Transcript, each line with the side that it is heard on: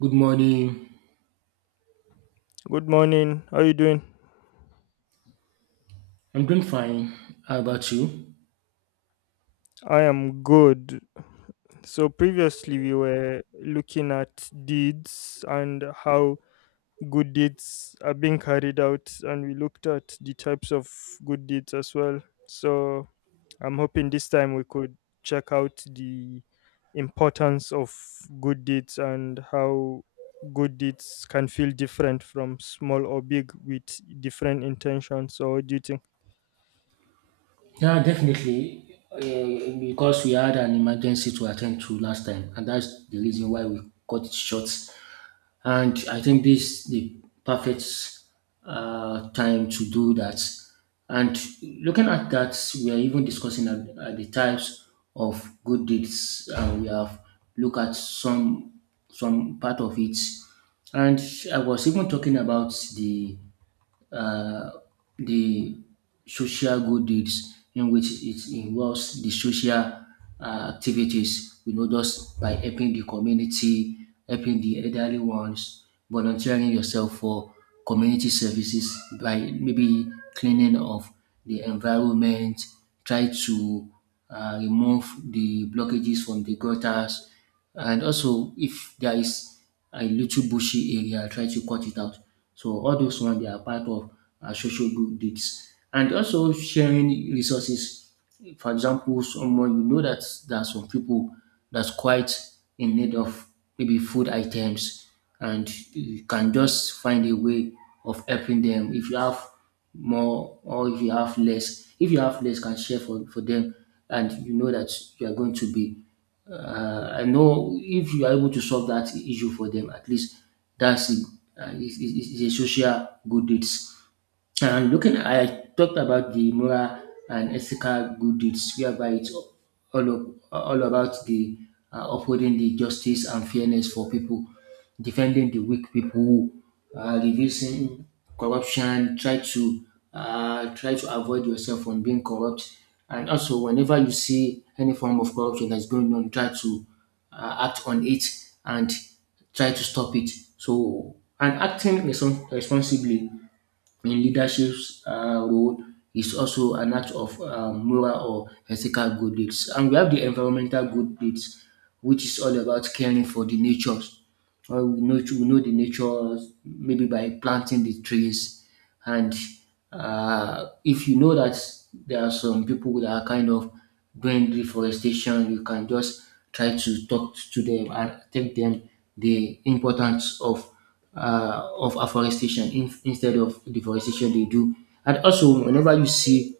right: Good morning.
left: Good morning. How are you doing?
right: I'm doing fine. How about you?
left: I am good. So previously we were looking at deeds and how good deeds are being carried out and we looked at the types of good deeds as well. So I'm hoping this time we could check out the importance of good deeds and how good deeds can feel different from small or big with different intentions. So, what do you think?
right: Yeah, definitely. Because we had an emergency to attend to last time, and that's the reason why we cut it short. And I think this the perfect time to do that. And looking at that, we are even discussing at the types of good deeds, and we have looked at some part of it. And I was even talking about uh, the social good deeds in which it involves the social activities, you know, just by helping the community, helping the elderly ones, volunteering yourself for community services by maybe cleaning of the environment, try to remove the blockages from the gutters, and also if there is a little bushy area, try to cut it out. So all those ones they are part of social good deeds, and also sharing resources. For example, someone you know that there are some people that's quite in need of maybe food items and you can just find a way of helping them if you have more or if you have less, if you have less can share for them, and you know that you are going to be I know if you are able to solve that issue for them. At least that's a, is a social good deeds. And looking, I talked about the moral and ethical good deeds, whereby it's all about the upholding the justice and fairness for people, defending the weak people, reducing corruption, try to avoid yourself from being corrupt, and also whenever you see any form of corruption that's going on, try to act on it and try to stop it. So, and acting responsibly in leadership's role is also an act of moral or ethical good deeds. And we have the environmental good deeds, which is all about caring for the natures. Well, we know the nature, maybe by planting the trees, and if you know that there are some people that are kind of doing deforestation, you can just try to talk to them and tell them the importance of of afforestation, instead of deforestation they do. And also, whenever you see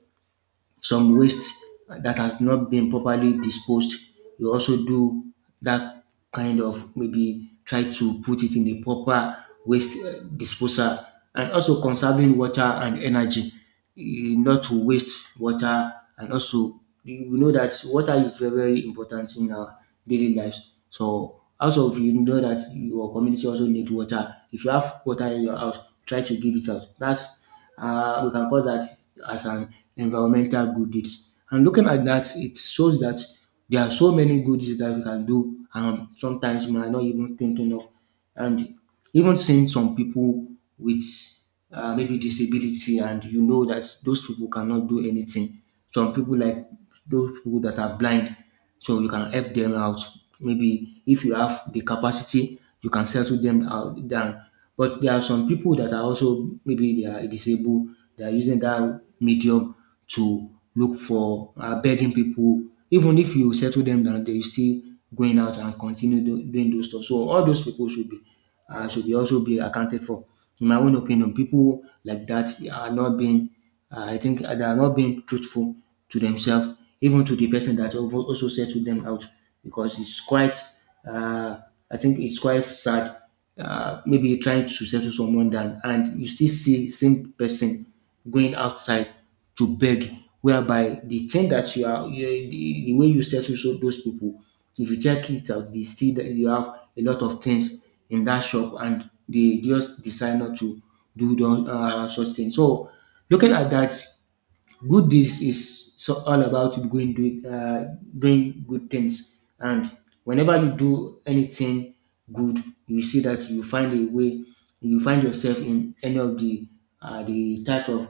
right: some waste that has not been properly disposed, you also do that, kind of maybe try to put it in the proper waste disposal, and also conserving water and energy, eh, not to waste water. And also we know that water is very very important in our daily lives. So also if you know that your community also need water, if you have water in your house, try to give it out. That's we can call that as an environmental good deeds. And looking at that, it shows that there are so many good deeds that we can do, sometimes we are not even thinking of. And even seeing some people with maybe disability, and you know that those people cannot do anything. Some people like those people that are blind, so you can help them out. Maybe if you have the capacity, you can settle them out down. But there are some people that are also maybe they are disabled, they are using that medium to look for begging people. Even if you settle them down, they still going out and continue doing those stuff. So all those people should be should be also be accounted for. In my own opinion, people like that are not being I think they are not being truthful to themselves, even to the person that also settled them out, because it's quite, uh, I think it's quite sad. Maybe trying to settle someone down and you still see same person going outside to beg, whereby the thing that you are the way you settle so those people, if you check it out they see that you have a lot of things in that shop and they just decide not to do such things. So looking at that, good deeds is so all about going doing good things, and whenever you do anything good, you see that you find a way. You find yourself in any of the types of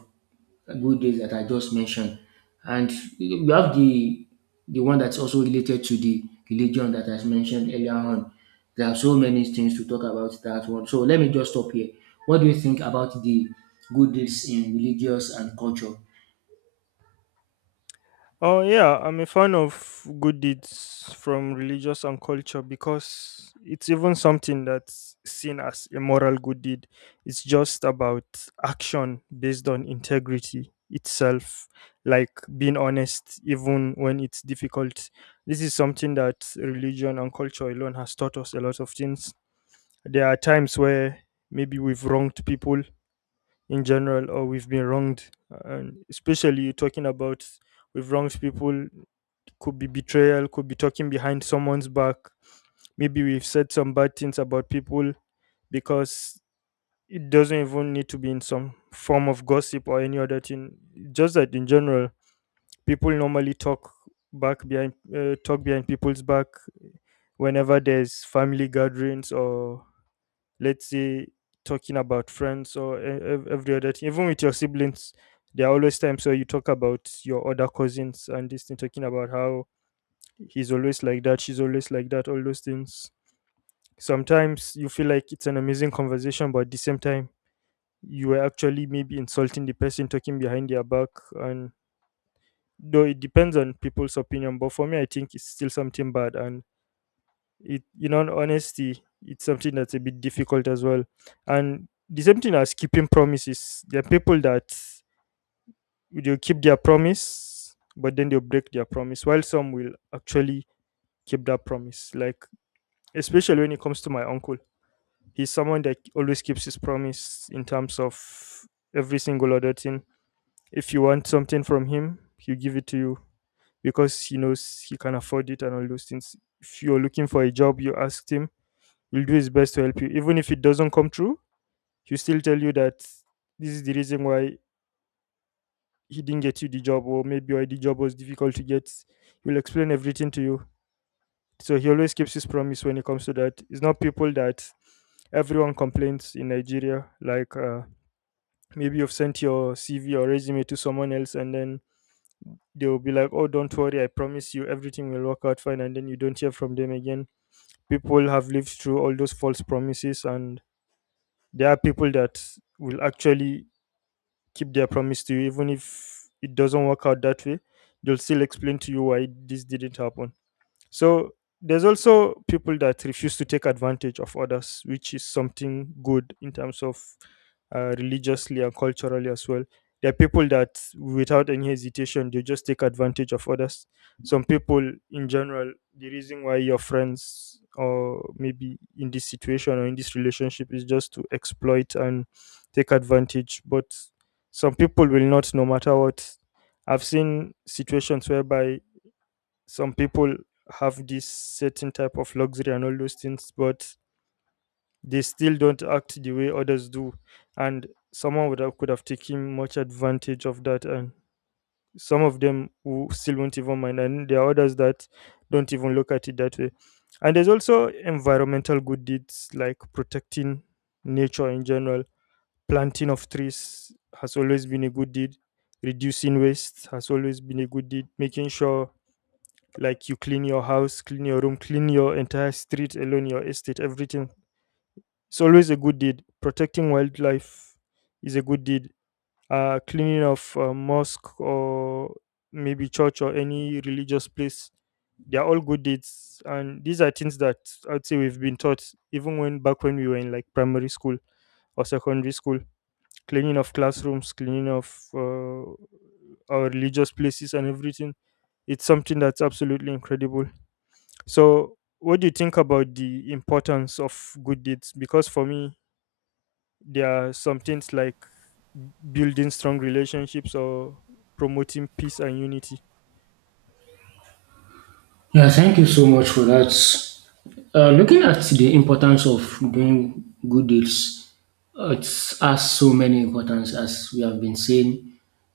right: good deeds that I just mentioned, and we have the one that's also related to the religion that I mentioned earlier on. There are so many things to talk about that one. So let me just stop here. What do you think about the good deeds in religious and culture?
left: Oh yeah, I'm a fan of good deeds from religious and culture because it's even something that's seen as a moral good deed. It's just about action based on integrity itself, like being honest even when it's difficult. This is something that religion and culture alone has taught us a lot of things. There are times where maybe we've wronged people in general or we've been wronged and especially talking about we've wronged people could be betrayal, could be talking behind someone's back. Maybe we've said some bad things about people because it doesn't even need to be in some form of gossip or any other thing. Just that in general, people normally talk behind people's back whenever there's family gatherings or let's say talking about friends or every other thing. Even with your siblings, there are always times where you talk about your other cousins and this thing, talking about how he's always like that, she's always like that, all those things. Sometimes you feel like it's an amazing conversation, but at the same time, you were actually maybe insulting the person talking behind their back. And though it depends on people's opinion, but for me, I think it's still something bad. And it, in all honesty, it's something that's a bit difficult as well. And the same thing as keeping promises. There are people that they'll keep their promise, but then they'll break their promise, while some will actually keep that promise. Like, especially when it comes to my uncle. He's someone that always keeps his promise in terms of every single other thing. If you want something from him, he'll give it to you because he knows he can afford it and all those things. If you're looking for a job, you asked him, he'll do his best to help you. Even if it doesn't come true, he'll still tell you that this is the reason why he didn't get you the job, or maybe why the job was difficult to get. He'll explain everything to you. So he always keeps his promise when it comes to that. It's not people that everyone complains in Nigeria. Maybe you've sent your CV or resume to someone else, and then they'll be like, "Oh, don't worry, I promise you, everything will work out fine." And then you don't hear from them again. People have lived through all those false promises, and there are people that will actually keep their promise to you, even if it doesn't work out that way. They'll still explain to you why this didn't happen. So there's also people that refuse to take advantage of others, which is something good in terms of religiously and culturally as well. There are people that, without any hesitation, they just take advantage of others. Some people, in general, the reason why your friends or maybe in this situation or in this relationship is just to exploit and take advantage. But some people will not, no matter what. I've seen situations whereby some people have this certain type of luxury and all those things, but they still don't act the way others do. And someone would have, could have taken much advantage of that. And some of them who still won't even mind. And there are others that don't even look at it that way. And there's also environmental good deeds like protecting nature in general. Planting of trees has always been a good deed. Reducing waste has always been a good deed. Making sure like you clean your house, clean your room, clean your entire street alone, your estate, everything. It's always a good deed. Protecting wildlife is a good deed. Cleaning of a mosque or maybe church or any religious place, they are all good deeds. And these are things that I'd say we've been taught even when back when we were in like primary school or secondary school. Cleaning of classrooms, cleaning of our religious places and everything. It's something that's absolutely incredible. So, what do you think about the importance of good deeds? Because for me, there are some things like building strong relationships or promoting peace and unity.
right: Yeah, thank you so much for that. Looking at the importance of doing good deeds, it has so many importance as we have been saying.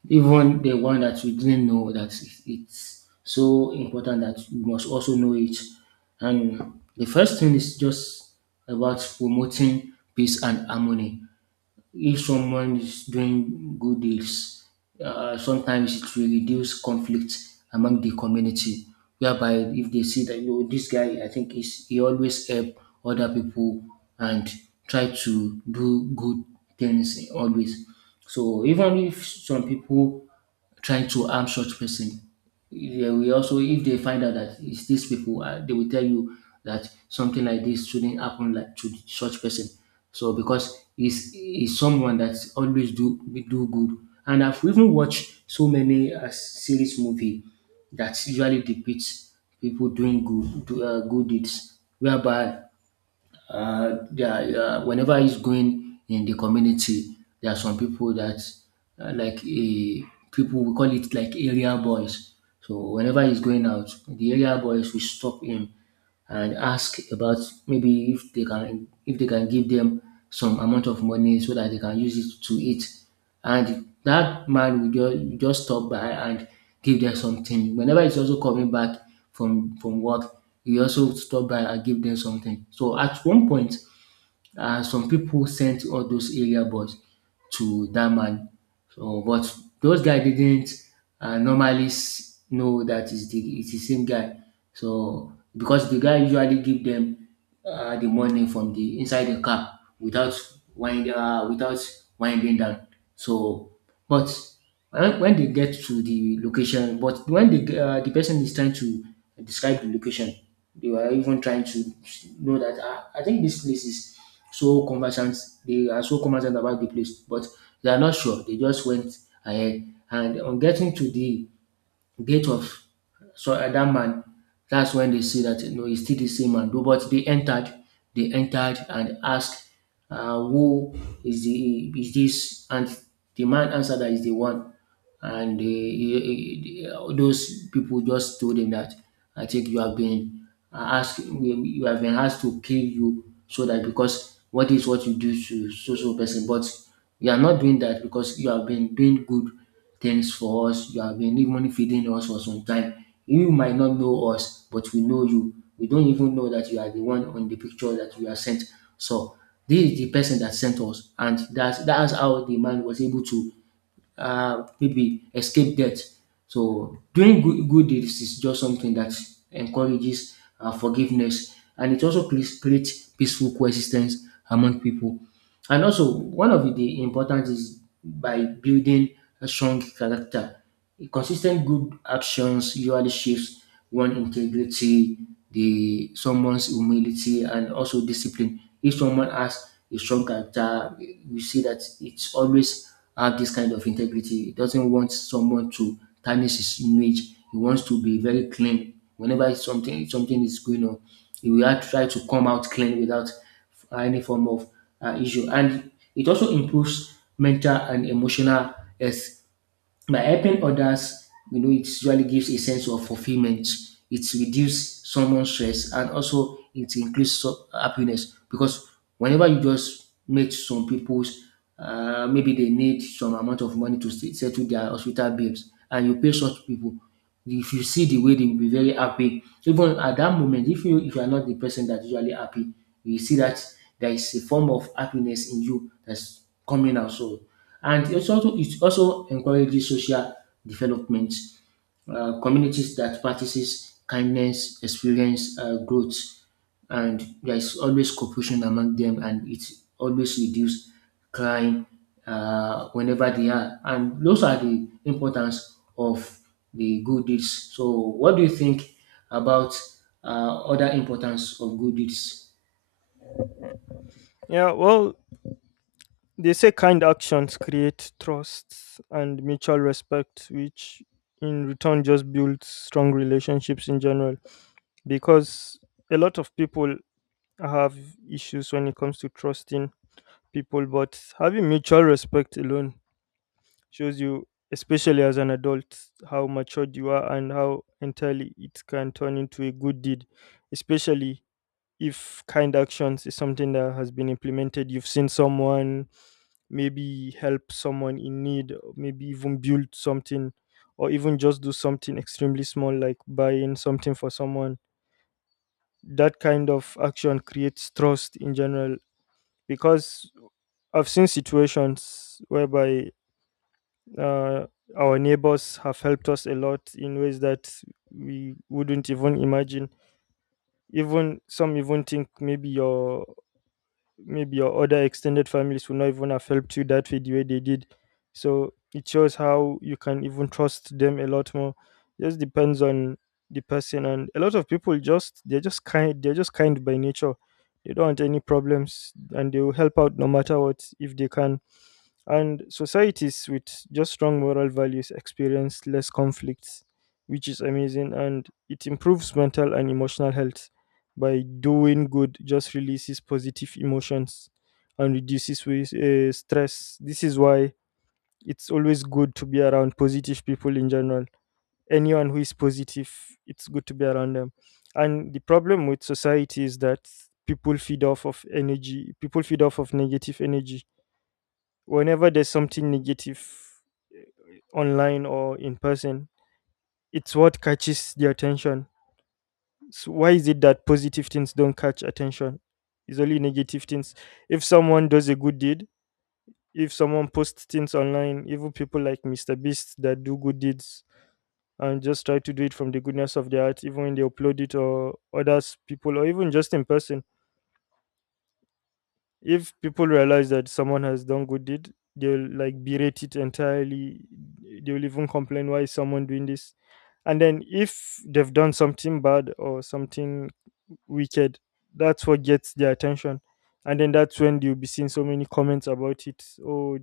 right: Even the one that we didn't know that it's so important that we must also know it. And the first thing is just about promoting peace and harmony. If someone is doing good deeds, sometimes it will reduce conflict among the community. Whereby if they see that, you know, this guy, I think is he always help other people and try to do good things always. So even if some people trying to harm such person, they will also, if they find out that it's these people, they will tell you that something like this shouldn't happen like to such person. So because it's someone that always do good. And I've even watched so many series movie that usually depicts people doing good deeds, whereby whenever he's going in the community, there are some people that like a people we call it like area boys. So whenever he's going out, the area boys will stop him and ask about maybe if they can give them some amount of money so that they can use it to eat. And that man will just stop by and give them something. Whenever he's also coming back from work, he also stop by and give them something. So at one point, some people sent all those area boys to that man. So, but those guy didn't normally know that it's it's the same guy. So, because the guy usually give them the money from the inside the car without without winding down. So, but when they get to the location, but when the person is trying to describe the location, they were even trying to know that, ah, I think this place is so conversant. They are so conversant about the place, but they are not sure. They just went ahead, and on getting to the gate of that man, that's when they see that, you know, he's still the same man. Though, but they entered, and asked, "Who is the is this?" And the man answered that is the one. And he, those people just told him that, I think you have been asked to kill you so that, because what is what you do to so so person, but you are not doing that because you have been doing good things for us. You have been even feeding us for some time. You might not know us, but we know you. We don't even know that you are the one on the picture that we are sent. So this is the person that sent us. And that's how the man was able to maybe escape death. So doing good deeds is just something that encourages forgiveness, and it also creates peaceful coexistence among people. And also, one of the important is by building a strong character. Consistent good actions usually shapes one integrity, the someone's humility, and also discipline. If someone has a strong character, we see that it's always have this kind of integrity. He doesn't want someone to tarnish his image. He wants to be very clean. Whenever something is going on, he will try to come out clean without any form of issue. And it also improves mental and emotional health. By helping others, you know, it usually gives a sense of fulfillment. It reduces someone's stress and also it increases happiness, because whenever you just meet some people's, maybe they need some amount of money to settle their hospital bills, and you pay such people, if you see the way they will be very happy. Even at that moment, if you are not the person that usually happy, you see that there is a form of happiness in you that's coming out. So, and it also encourages social development. Communities that practices kindness experience growth, and there's always cooperation among them, and it always reduce crime whenever they are. And those are the importance of the good deeds. So, what do you think about other importance of good deeds?
left: Yeah, well, they say kind actions create trust and mutual respect, which in return just builds strong relationships in general. Because a lot of people have issues when it comes to trusting people, but having mutual respect alone shows you, especially as an adult, how matured you are and how entirely it can turn into a good deed, especially if kind actions is something that has been implemented. You've seen someone maybe help someone in need, or maybe even build something, or even just do something extremely small like buying something for someone. That kind of action creates trust in general because I've seen situations whereby uh, our neighbors have helped us a lot in ways that we wouldn't even imagine. Even some even think maybe your other extended families would not even have helped you that way the way they did. So it shows how you can even trust them a lot more. Just depends on the person and a lot of people just they're just kind by nature. They don't want any problems and they will help out no matter what if they can. And societies with just strong moral values experience less conflicts, which is amazing. And it improves mental and emotional health by doing good, just releases positive emotions and reduces stress. This is why it's always good to be around positive people in general. Anyone who is positive, it's good to be around them. And the problem with society is that people feed off of energy, people feed off of negative energy whenever there's something negative online or in person, it's what catches the attention. So why is it that positive things don't catch attention? It's only negative things. If someone does a good deed, if someone posts things online, even people like Mr. Beast that do good deeds and just try to do it from the goodness of their heart, even when they upload it or others people or even just in person, if people realize that someone has done good deed, they'll like berate it entirely. They'll even complain why is someone doing this. And then if they've done something bad or something wicked, that's what gets their attention. And then that's when you'll be seeing so many comments about it. Oh,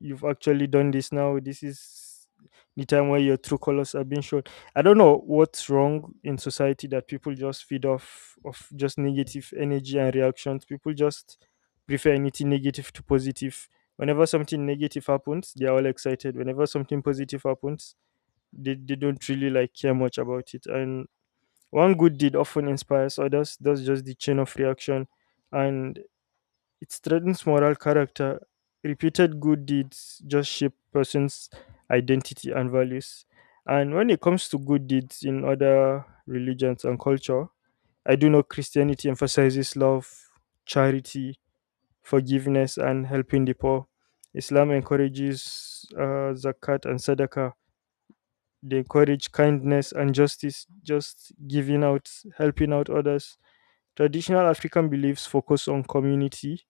left: you've actually done this now. This is the time where your true colors are being shown. I don't know what's wrong in society that people just feed off of just negative energy and reactions. People just prefer anything negative to positive. Whenever something negative happens, they are all excited. Whenever something positive happens, they don't really like care much about it. And one good deed often inspires others. That's just the chain of reaction. And it strengthens moral character. Repeated good deeds just shape person's identity and values. And when it comes to good deeds in other religions and culture, I do know Christianity emphasizes love, charity, forgiveness, and helping the poor. Islam encourages zakat and sadaqah. They encourage kindness and justice, just giving out, helping out others. Traditional African beliefs focus on community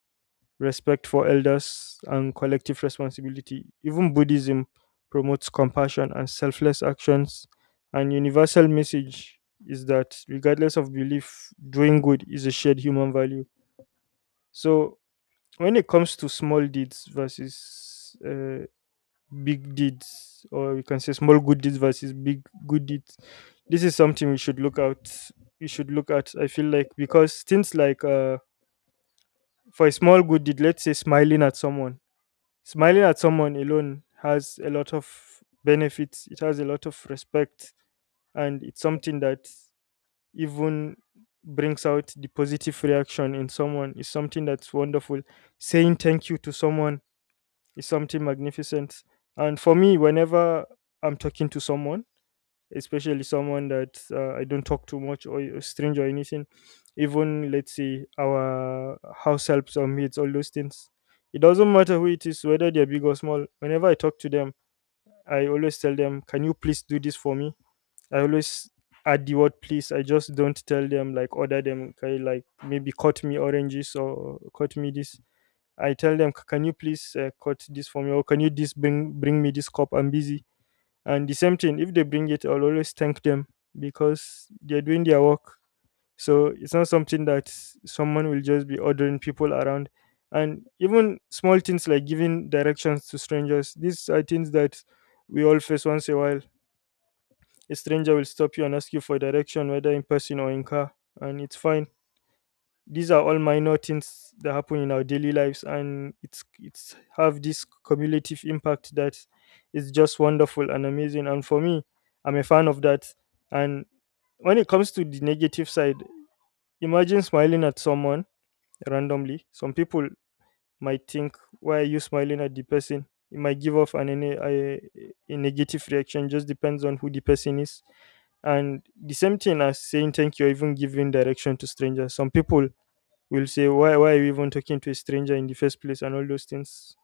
left: respect for elders, and collective responsibility. Even Buddhism promotes compassion and selfless actions. And universal message is that regardless of belief, doing good is a shared human value. So when it comes to small deeds versus big deeds, or we can say small good deeds versus big good deeds, this is something we should look at. I feel like because things like for a small good deed, let's say smiling at someone alone has a lot of benefits, it has a lot of respect, and it's something that even brings out the positive reaction in someone. It's something that's wonderful. Saying thank you to someone is something magnificent. And for me, whenever I'm talking to someone, especially someone that I don't talk too much or a stranger or anything. Even let's say our house helps or mates, all those things. It doesn't matter who it is, whether they're big or small. Whenever I talk to them, I always tell them, "Can you please do this for me?" I always add the word please. I just don't tell them like order them. Okay, like maybe cut me oranges or cut me this. I tell them, "Can you please cut this for me?" or "Can you this bring me this cup? I'm busy." And the same thing, if they bring it, I'll always thank them because they're doing their work. So it's not something that someone will just be ordering people around. And even small things like giving directions to strangers, these are things that we all face once in a while. A stranger will stop you and ask you for direction, whether in person or in car, and it's fine. These are all minor things that happen in our daily lives, and it's have this cumulative impact that is just wonderful and amazing. And for me, I'm a fan of that. And when it comes to the negative side, imagine smiling at someone randomly. Some people might think, why are you smiling at the person? It might give off a negative reaction. Just depends on who the person is. And the same thing as saying thank you or even giving direction to strangers, some people will say, why are you even talking to a stranger in the first place, and all those things.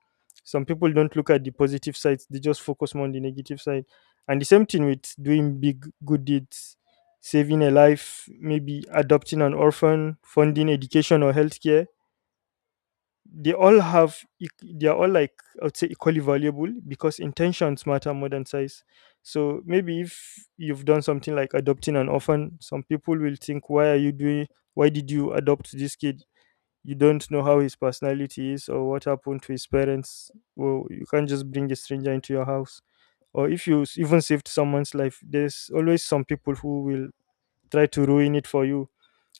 left: Some people don't look at the positive sides; they just focus more on the negative side. And the same thing with doing big good deeds: saving a life, maybe adopting an orphan, funding education or healthcare. They are all, like, I would say equally valuable, because intentions matter more than size. So maybe if you've done something like adopting an orphan, some people will think, why did you adopt this kid? You don't know how his personality is or what happened to his parents. Well, you can't just bring a stranger into your house. Or if you even saved someone's life, there's always some people who will try to ruin it for you.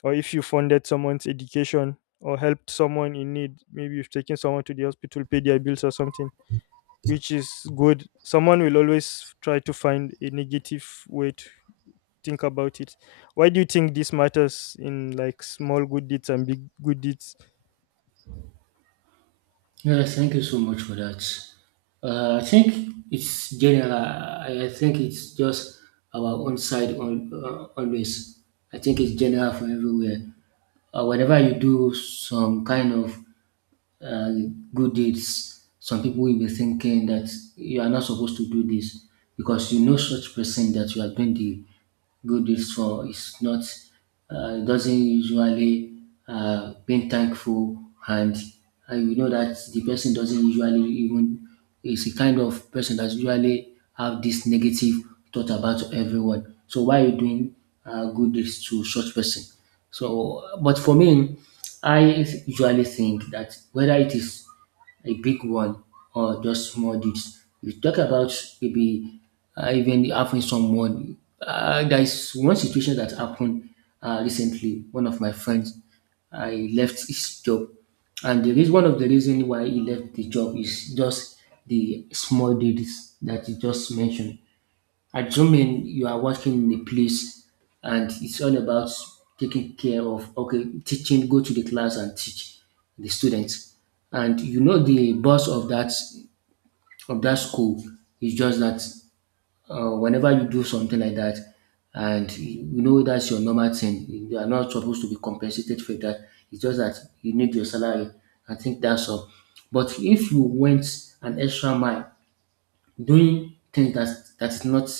left: Or if you funded someone's education or helped someone in need, maybe you've taken someone to the hospital, paid their bills or something, which is good. Someone will always try to find a negative way. Think about it. Why do you think this matters in, like, small good deeds and big good deeds?
right: Yeah, thank you so much for that. I think it's general. I think it's just our own side on always. I think it's general for everywhere. Whenever you do some kind of uh, good deeds. Some people will be thinking that you are not supposed to do this because you know such person that you are doing the good deeds for is not, it doesn't usually being thankful and you know that the person doesn't usually even is a kind of person that usually have this negative thought about everyone. So why are you doing good deeds to such person? So, but for me, I usually think that whether it is a big one or just small deeds. If you talk about maybe even having someone, there is one situation that happened recently. One of my friends he left his job. And the reason, one of the reasons why he left the job is just the small details that you just mentioned. Assuming you are working in a place and it's all about taking care of, okay, teaching, go to the class and teach the students. And you know the boss of that school is just that whenever you do something like that and you know that's your normal thing, you are not supposed to be compensated for that. It's just that you need your salary. I think that's all. But if you went an extra mile doing things that that's not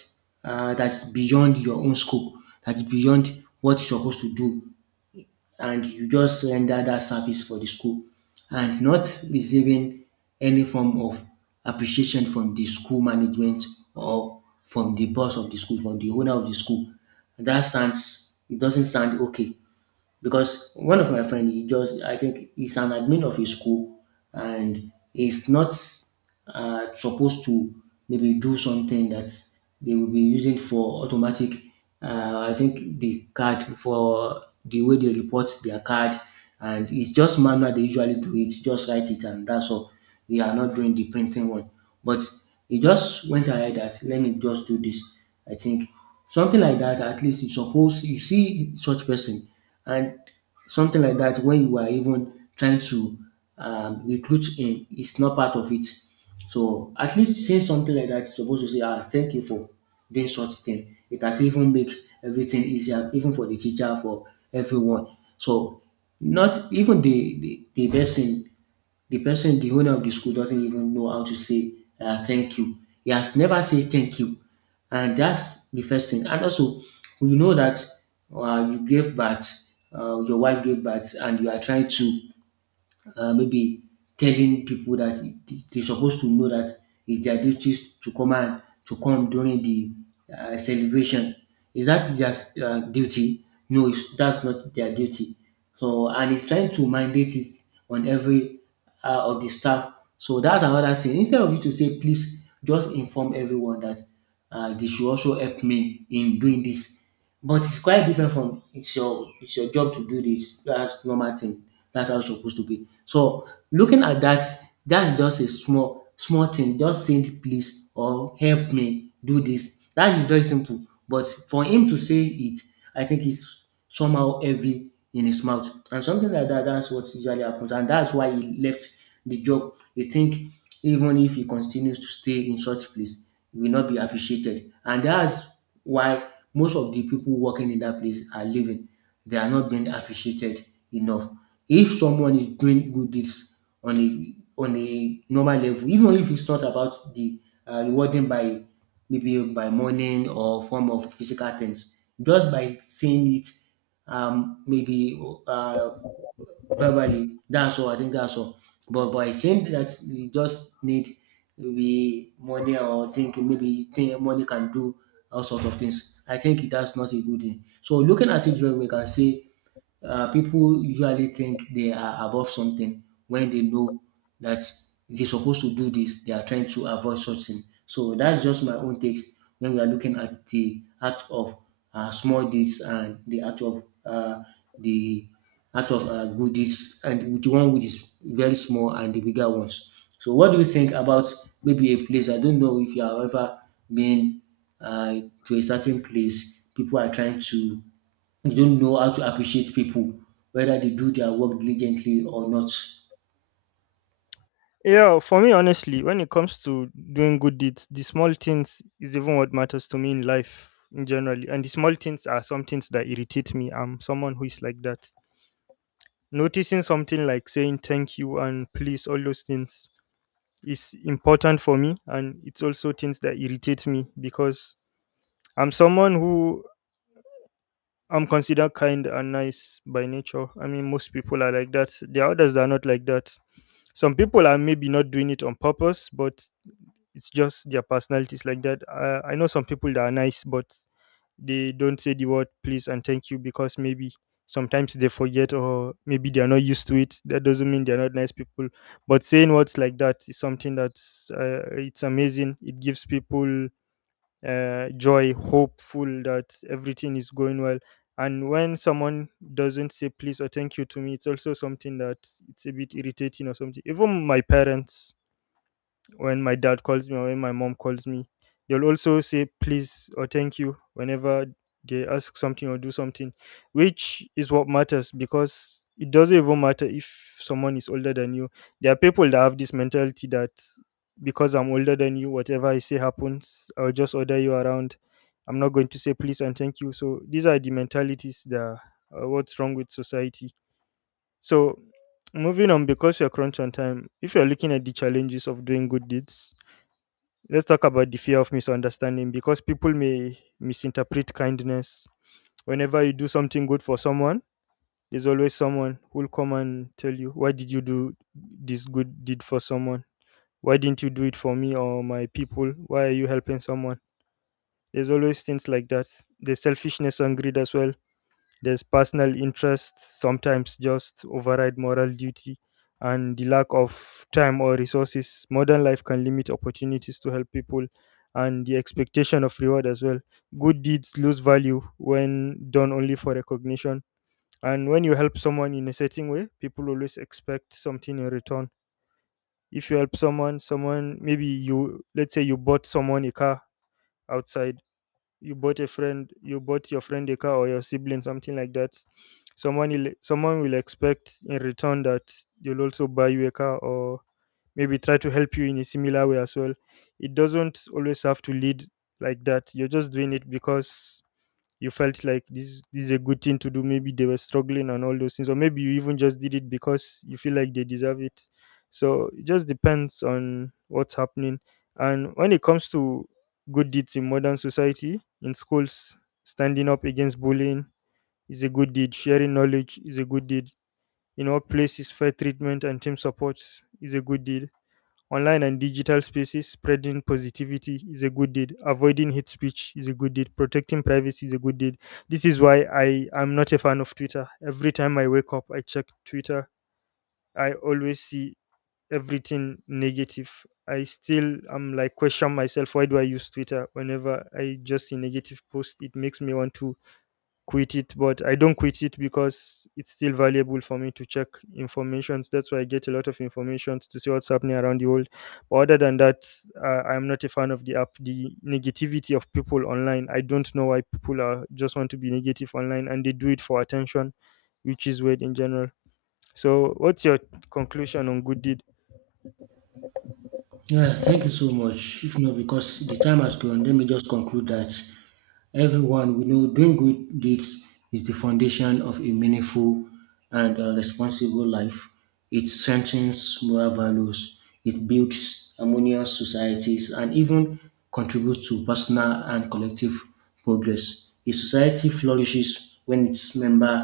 right: that's beyond your own scope, that's beyond what you're supposed to do, and you just render that service for the school and not receiving any form of appreciation from the school management or from the boss of the school, from the owner of the school. It doesn't sound okay because one of my friend, he just, I think he's an admin of a school and he's not supposed to maybe do something that they will be using for automatic I think the card for the way they report their card, and it's just manual. They usually do it, just write it, and that's all. We are not doing the printing one. But he just went ahead that let me just do this. I think something like that, at least you suppose you see such person and something like that when you are even trying to recruit him, it's not part of it. So at least saying something like that, you're supposed to say, ah, thank you for doing such thing. It has even make everything easier, even for the teacher, for everyone. So not even the person, the owner of the school doesn't even know how to say thank you. He has never said thank you. And that's the first thing. And also, you know that you gave birth, your wife gave birth, and you are trying to maybe telling people that it- they're supposed to know that it's their duties to come and to come during the celebration. Is that their duty? No, it's, that's not their duty. So and it's trying to mandate it on every of the staff. So that's another thing. Instead of you to say please, just inform everyone that they should also help me in doing this. But it's quite different from it's your job to do this. That's normal thing. That's how it's supposed to be. So looking at that, that's just a small small thing, just saying “please” or “help me do this.” That is very simple, but for him to say it, I think it's somehow heavy in his mouth and something like that—that's what usually happens and that's why he left the job. He think even if he continues to stay in such place he will not be appreciated and that's why most of the people working in that place are leaving. They are not being appreciated enough. If someone is doing good deeds on a normal level, even if it's not about the rewarding by maybe by money or form of physical things, just by saying it, maybe uh, verbally, that's all. I think that's all. But by saying that you just need maybe money or think maybe think money can do all sort of things, I think that's not a good thing. So looking at it, well, we can say people usually think they are above something when they know that they're supposed to do this. They are trying to avoid such thing. So that's just my own takes when we are looking at the act of small deeds and the act of the good deeds and with the one which is very small and the bigger ones. So what do you think about maybe a place? I don't know if you have ever been to a certain place. People are trying to you don't know how to appreciate people, whether they do their work diligently or not.
left: Yeah, for me, honestly, when it comes to doing good deeds, the small things is even what matters to me in life in generally. And the small things are some things that irritate me. I'm someone who is like that. Noticing something like saying thank you and please, all those things is important for me. And it's also things that irritate me, because I'm someone who I'm considered kind and nice by nature. I mean, most people are like that. There are others that are not like that. Some people are maybe not doing it on purpose, but it's just their personalities like that. I know some people that are nice, but they don't say the word please and thank you because maybe sometimes they forget or maybe they are not used to it. That doesn't mean they are not nice people. But saying words like that is something that's it's amazing. It gives people joy, hopeful that everything is going well. And when someone doesn't say please or thank you to me, it's also something that it's a bit irritating or something. Even my parents, when my dad calls me or when my mom calls me, they'll also say please or thank you whenever they ask something or do something, which is what matters, because it doesn't even matter if someone is older than you. There are people that have this mentality that, because I'm older than you, whatever I say happens, I'll just order you around. I'm not going to say please and thank you. So these are the mentalities that are what's wrong with society. So, moving on, because we are crunch on time, if you're looking at the challenges of doing good deeds, let's talk about the fear of misunderstanding, because people may misinterpret kindness. Whenever you do something good for someone, there's always someone who'll come and tell you, "Why did you do this good deed for someone? Why didn't you do it for me or my people? Why are you helping someone?" There's always things like that. There's selfishness and greed as well. There's personal interests sometimes just override moral duty, and the lack of time or resources. Modern life can limit opportunities to help people. And the expectation of reward as well. Good deeds lose value when done only for recognition. And when you help someone in a certain way, people always expect something in return. If you help someone, someone maybe you let's say you bought someone a car outside, you bought your friend a car, or your sibling something like that, someone will expect in return that they'll also buy you a car, or maybe try to help you in a similar way as well. It doesn't always have to lead like that. You're just doing it because you felt like this is a good thing to do. Maybe they were struggling and all those things, or maybe you even just did it because you feel like they deserve it. So it just depends on what's happening. And when it comes to good deeds in modern society: in schools, standing up against bullying is a good deed, sharing knowledge is a good deed. In workplaces, fair treatment and team support is a good deed. Online and digital spaces, spreading positivity is a good deed. Avoiding hate speech is a good deed. Protecting privacy is a good deed. This is why I am not a fan of Twitter. Every time I wake up, I check Twitter. I always see everything negative. I still am, like, question myself, why do I use Twitter? Whenever I just see negative posts, it makes me want to quit it, but I don't quit it because it's still valuable for me to check informations. That's why I get a lot of informations to see what's happening around the world. But other than that, I'm not a fan of the app, the negativity of people online. I don't know why people are just want to be negative online, and they do it for attention, which is weird in general. So what's your conclusion on good deed?
right: Yeah, thank you so much. If not, because the time has gone, let me just conclude that everyone we know doing good deeds is the foundation of a meaningful and responsible life. It strengthens moral values, it builds harmonious societies, and even contributes to personal and collective progress. A society flourishes when its members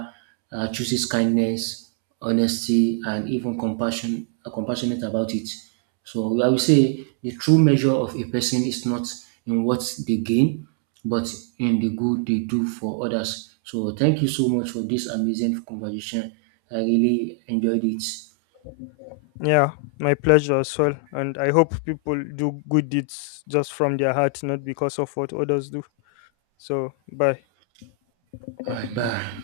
right: chooses kindness, honesty, and even compassion, compassionate about it. So I would say the true measure of a person is not in what they gain, but in the good they do for others. So thank you so much for this amazing conversation. I really enjoyed it.
left: Yeah, my pleasure as well, and I hope people do good deeds just from their heart, not because of what others do. So bye.
right: All right, bye.